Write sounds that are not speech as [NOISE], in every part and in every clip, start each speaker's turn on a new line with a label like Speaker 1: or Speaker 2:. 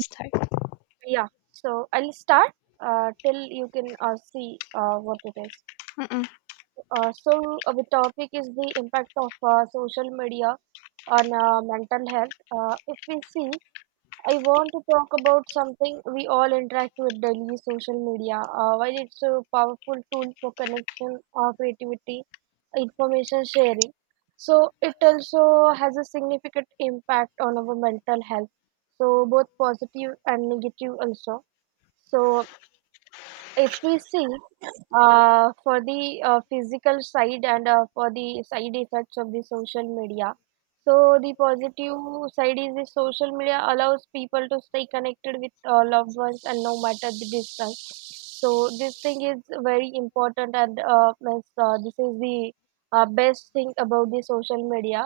Speaker 1: Start.
Speaker 2: Yeah, so I'll start till you can see what it is.
Speaker 1: Mm-mm.
Speaker 2: The topic is the impact of social media on mental health. If we see, I want to talk about something we all interact with daily, social media. While it's a powerful tool for connection, creativity, information sharing, so it also has a significant impact on our mental health. So both positive and negative also. So if we see, for the physical side and for the side effects of the social media, so the positive side is the social media allows people to stay connected with loved ones and no matter the distance, so this thing is very important, and this is the best thing about the social media.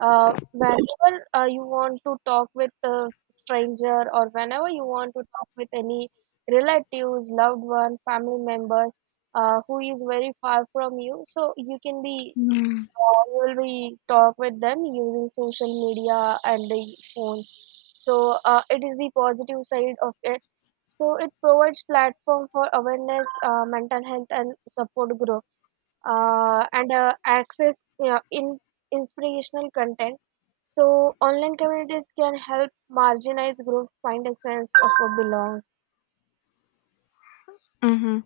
Speaker 2: Whenever you want to talk with a stranger, or whenever you want to talk with any relatives, loved one, family members who is very far from you, so you can be,
Speaker 1: Mm.
Speaker 2: you will be talk with them using social media and the phone. So it is the positive side of it. So it provides platform for awareness, mental health and support group, and access in inspirational content. So online communities can help marginalized groups find a sense of a belongs.
Speaker 1: Mm-hmm.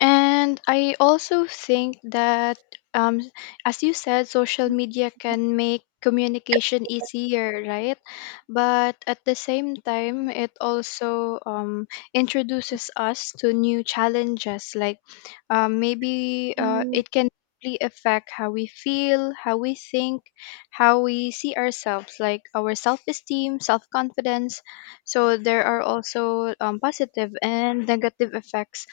Speaker 1: And I also think that, um, as you said, social media can make communication easier, right? But at the same time, it also introduces us to new challenges. Like maybe
Speaker 2: Mm,
Speaker 1: it can really affect how we feel, how we think, how we see ourselves, like our self esteem, self confidence. So there are also positive and negative effects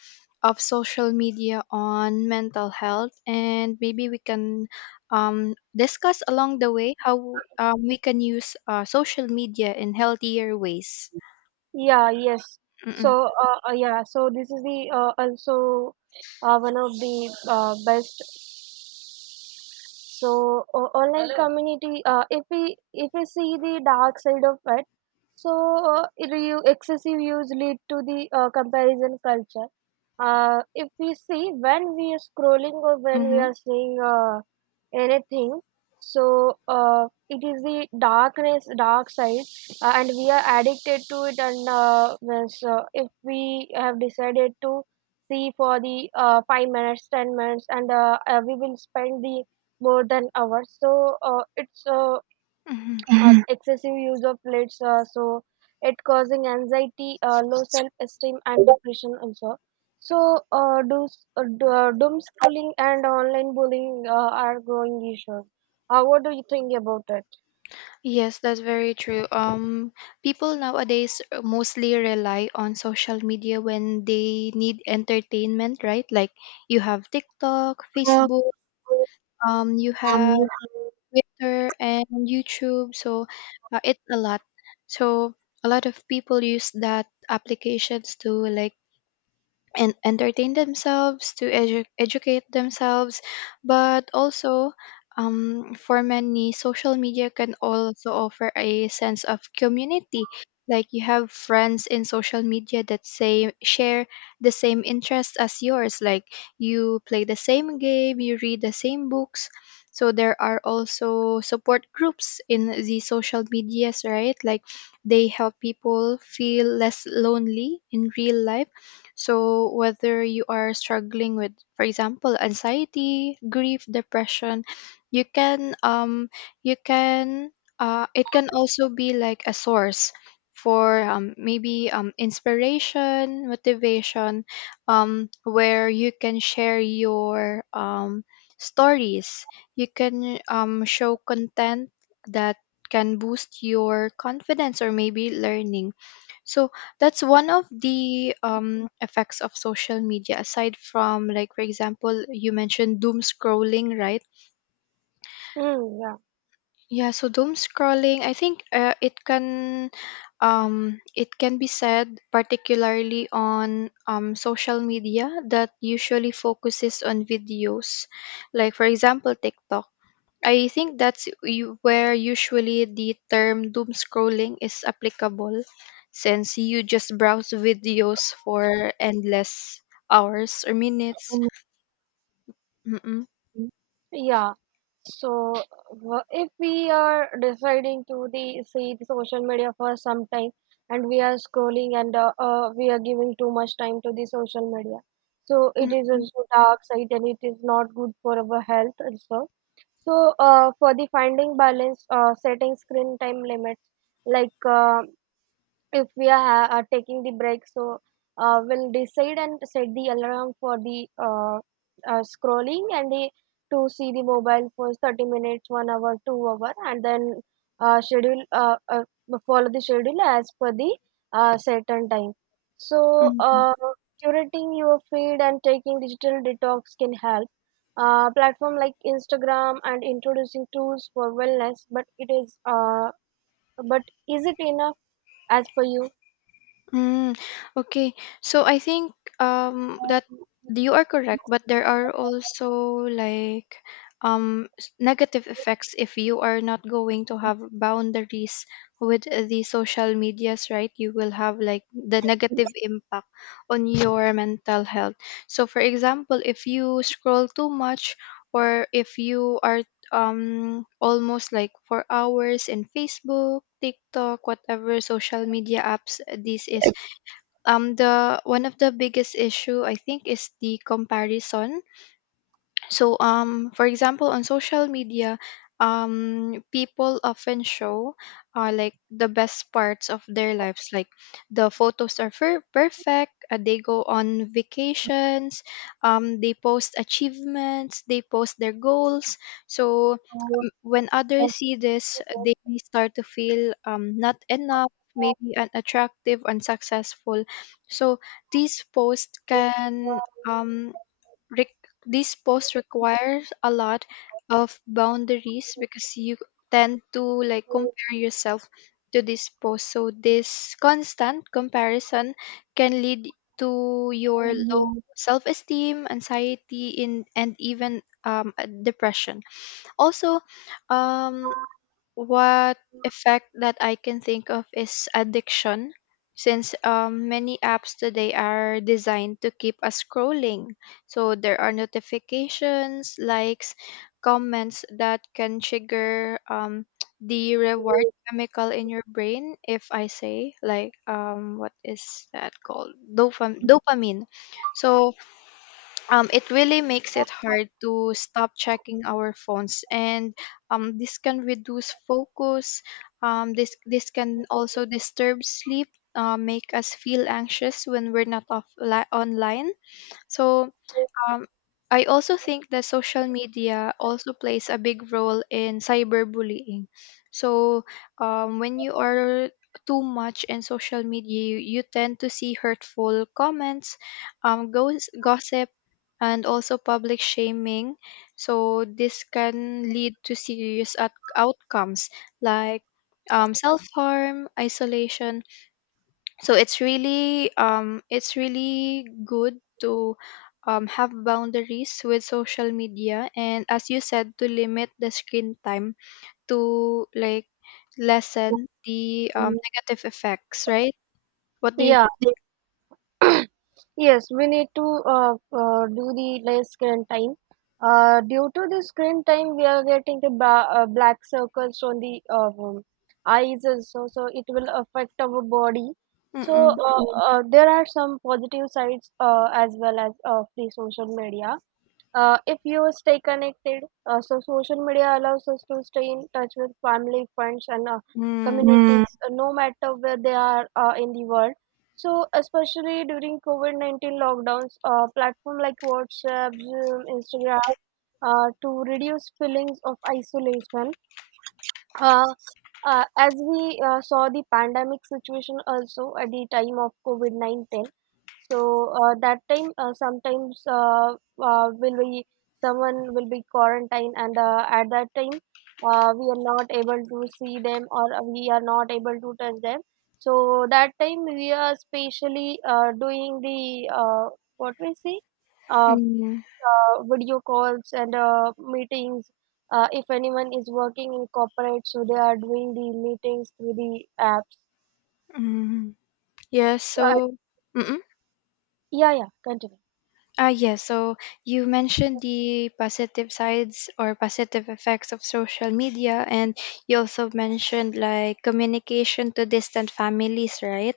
Speaker 1: of social media on mental health, and maybe we can discuss along the way how we can use social media in healthier ways.
Speaker 2: yeah, yes.
Speaker 1: Mm-mm.
Speaker 2: So, yeah, so this is the also one of the best. So, o online. Hello. Community, if we see the dark side of it, so, it excessive use lead to the comparison culture. If we see, when we are scrolling or when we
Speaker 1: Mm-hmm.
Speaker 2: are seeing anything, so, it is the darkness, dark side, and we are addicted to it. And, if we have decided to see for the 5 minutes, 10 minutes, and, we will spend the more than hours. So, it's
Speaker 1: Mm-hmm.
Speaker 2: Mhm. excessive use of plates. So it causing anxiety, low self esteem, and depression also. So, uh, do, doom schooling and online bullying are growing issues. What do you think about it?
Speaker 1: Yes, that's very true. People nowadays mostly rely on social media when they need entertainment, right? Like you have TikTok,
Speaker 2: Um.
Speaker 1: Facebook, you have
Speaker 2: You have.
Speaker 1: Twitter and YouTube. So it's a lot. So a lot of people use that applications to like and entertain themselves to educate themselves, but also for many, social media can also offer a sense of community, like you have friends in social media that say share the same interests as yours, like you play the same game, you read the same books. So there are also support groups in the social medias, right? Like they help people feel less lonely in real life. So whether you are struggling with, for example, anxiety, grief, depression, you can, um, you can, it can also be like a source for maybe inspiration, motivation, where you can share your stories. You can show content that can boost your confidence or maybe learning. So that's one of the effects of social media. Aside from, like, for example, you mentioned doom scrolling, right?
Speaker 2: Hmm. Yeah.
Speaker 1: Yeah. So doom scrolling, I think it can be said particularly on social media that usually focuses on videos, like for example TikTok. I think that's where usually the term doom scrolling is applicable, since you just browse videos for endless hours or minutes. Mm-mm.
Speaker 2: Yeah. So, if we are deciding to the see the social media for some time, and we are scrolling, and we are giving too much time to the social media, so it is
Speaker 1: Mm-mm.
Speaker 2: also dark side and it is not good for our health also. So, for the finding balance, setting screen time limits, like, if we are, are taking the break. So, we'll decide and set the alarm for the scrolling, and the to see the mobile for 30 minutes, 1 hour, 2 hour, and then schedule, follow the schedule as per the certain time. So, uh, curating your feed and taking digital detox can help. Platform like Instagram and introducing tools for wellness, but it is, but is it enough, as per you?
Speaker 1: Mm, okay. So I think that you are correct, but there are also like negative effects if you are not going to have boundaries with the social medias, right? You will have like the negative impact on your mental health. So for example, if you scroll too much, or if you are almost like for hours in Facebook, TikTok, whatever social media apps this is. The one of the biggest issue I think is the comparison. So, for example, on social media, people often show like the best parts of their lives. Like the photos are perfect. They go on vacations. They post achievements. They post their goals. So when others see this, they may start to feel not enough, maybe unattractive, unsuccessful. So these posts can um, this post requires a lot of boundaries because you tend to like compare yourself to this post. So this constant comparison can lead to your low self-esteem, anxiety, in and even depression. Also, um, what effect that I can think of is addiction, since many apps today are designed to keep us scrolling. So there are notifications, likes, comments that can trigger the reward chemical in your brain. If I say like what is that called? Dopamine. So it really makes it hard to stop checking our phones, and this can reduce focus. This this can also disturb sleep, make us feel anxious when we're not online. So um, I also think that social media also plays a big role in cyberbullying. So, when you are too much in social media, you tend to see hurtful comments, gossip, and also public shaming. So this can lead to serious outcomes like self harm, isolation. So it's really good to have boundaries with social media and, as you said, to limit the screen time to like lessen the negative effects, right? What do you?
Speaker 2: Yeah, yes, we need to do the less screen time. Due to the screen time, we are getting the ba black circles on the eyes also, so it will affect our body. So,
Speaker 1: Mm-mm.
Speaker 2: there are some positive sides as well as of the social media. If you stay connected, so social media allows us to stay in touch with family, friends, and
Speaker 1: Mm,
Speaker 2: communities, no matter where they are in the world. So, especially during COVID 19 lockdowns, platform like WhatsApp, Zoom, Instagram, to reduce feelings of isolation, uh, as we saw the pandemic situation also at the time of COVID 19. So, that time, sometimes will be, someone will be quarantined, and at that time, we are not able to see them or we are not able to touch them. So that time we are specially doing the, what we see, uh,
Speaker 1: mm,
Speaker 2: video calls and meetings. If anyone is working in corporate, so they are doing the meetings through the apps.
Speaker 1: mm. Yeah,
Speaker 2: Uh,
Speaker 1: so mm.
Speaker 2: yeah, yeah, continue.
Speaker 1: Ah yes, so you mentioned the positive sides or positive effects of social media, and you also mentioned like communication to distant families, right?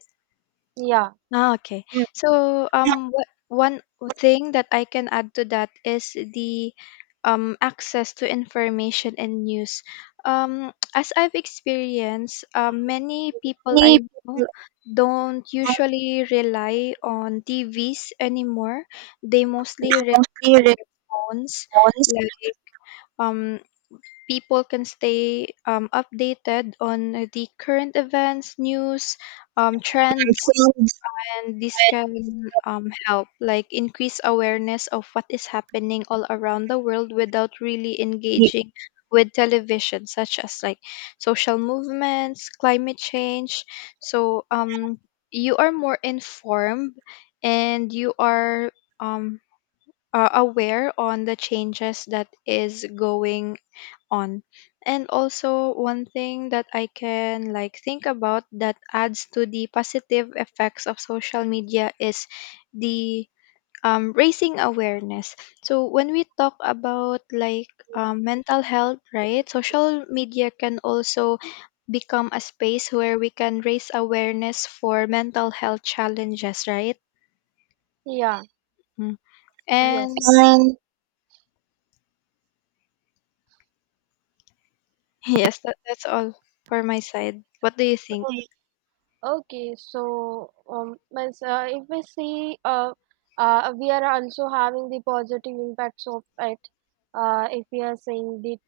Speaker 2: Yeah.
Speaker 1: Ah, okay.
Speaker 2: Mm.
Speaker 1: So,
Speaker 2: Yeah.
Speaker 1: what one thing that I can add to that is the access to information and news. [TSK] As I've experienced, many people I
Speaker 2: Many people
Speaker 1: know don't
Speaker 2: don't
Speaker 1: usually rely on TVs anymore. They mostly rely
Speaker 2: actually
Speaker 1: on their phones.
Speaker 2: response
Speaker 1: Like, um, people can stay updated on the current events, news, trends,
Speaker 2: to
Speaker 1: and this can help like increase awareness of what is happening all around the world without really
Speaker 2: anxiety.
Speaker 1: engaging with television, such as like social movements, climate change. So you are more informed, and you are um aware on the changes that is going on. And also one thing that I can like think about that adds to the positive effects of social media is the raising awareness. So when we talk about like mental health, right? Social media can also become a space where we can raise awareness for mental health challenges, right?
Speaker 2: Yeah,
Speaker 1: Mm.
Speaker 2: yes.
Speaker 1: And
Speaker 2: And.
Speaker 1: yes, that, that's all for my side. What do you think?
Speaker 2: Okay, so, if we see, we are also having the positive impacts of it. If we are saying the.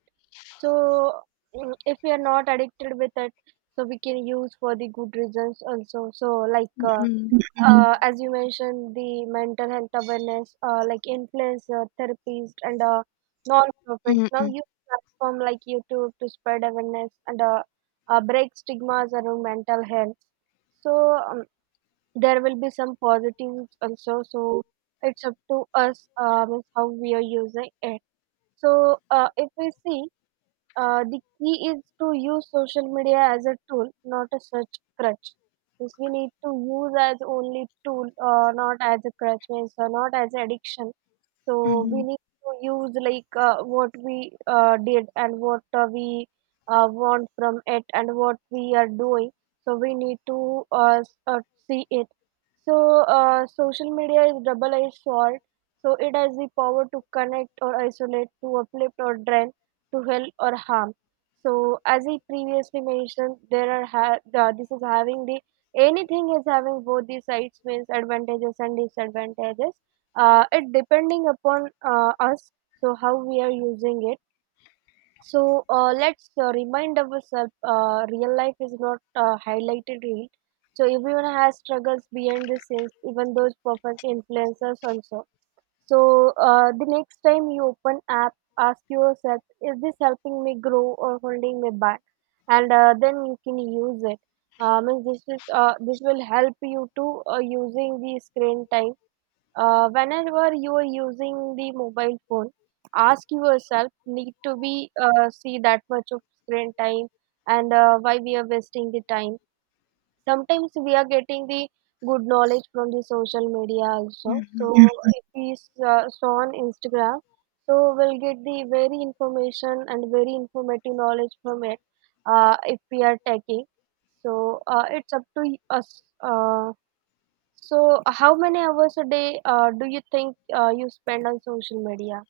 Speaker 2: So, if we are not addicted with it, so we can use for the good reasons also. So, like,
Speaker 1: Mm-mm.
Speaker 2: Mhm. As you mentioned the mental health awareness, like influencer therapists and non-profits now
Speaker 1: Mm-mm.
Speaker 2: use platform like YouTube to spread awareness and break stigmas around mental health. So, um, there will be some positives also, so it's up to us, how we are using it. So, if we see, the key is to use social media as a tool, not a search crutch. Means we need to use as only tool, not as a crutch, means not as addiction. So we need to use like, what we did, and what we want from it, and what we are doing. So we need to see it. So, social media is double-edged sword. So it has the power to connect or isolate, to uplift or drain, to health or harm. So, as I previously mentioned, there are, this is having the, anything is having both the sides, means advantages and disadvantages. It depending upon us, so how we are using it. So, let's remind ourselves: real life is not highlighted real. So everyone has struggles behind the scenes, even those perfect influencers also. So, the next time you open app, ask yourself, is this helping me grow or holding me back? And then you can use it. Means this is, this will help you to using the screen time. Whenever you are using the mobile phone, ask yourself need to be, see that much of screen time, and why we are wasting the time. Sometimes we are getting the good knowledge from the social media also. Yeah. So.
Speaker 1: Mm-hmm.
Speaker 2: Mhm. If we saw on Instagram, so we'll get the very information and very informative knowledge from it, if we are taking. So, it's up to us. So, how many hours a day do you think you spend on social media?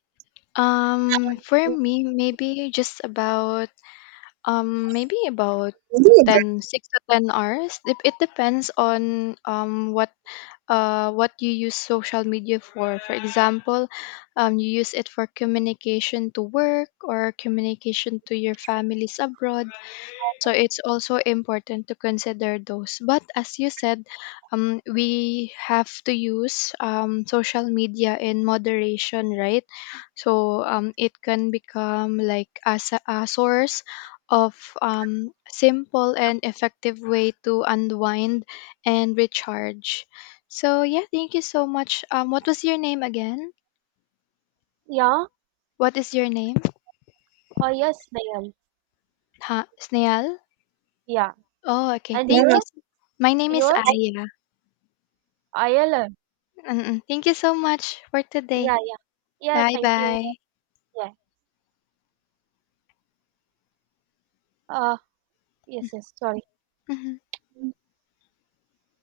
Speaker 1: For
Speaker 2: Ooh,
Speaker 1: me, maybe just about maybe about
Speaker 2: but-
Speaker 1: ten six to ten hours. It depends on what you use social media for. For example, you use it for communication to work or communication to your families abroad. So it's also important to consider those. But as you said, we have to use social media in moderation, right? So it can become like as a source of simple and effective way to unwind and recharge. So yeah, thank you so much. What was your name again?
Speaker 2: Yeah,
Speaker 1: What is your name?
Speaker 2: yes, Nayan.
Speaker 1: Ha, Snail.
Speaker 2: Yeah,
Speaker 1: Oh, okay.
Speaker 2: and yeah.
Speaker 1: Thank you.
Speaker 2: Yours,
Speaker 1: So my name is
Speaker 2: yours,
Speaker 1: Aya.
Speaker 2: ILM.
Speaker 1: Mm, thank you so much for today.
Speaker 2: Yeah, yeah, yeah.
Speaker 1: Bye
Speaker 2: Thank you.
Speaker 1: bye.
Speaker 2: Yeah. Uh, yes, yes, sorry.
Speaker 1: Mhm.
Speaker 2: Mm.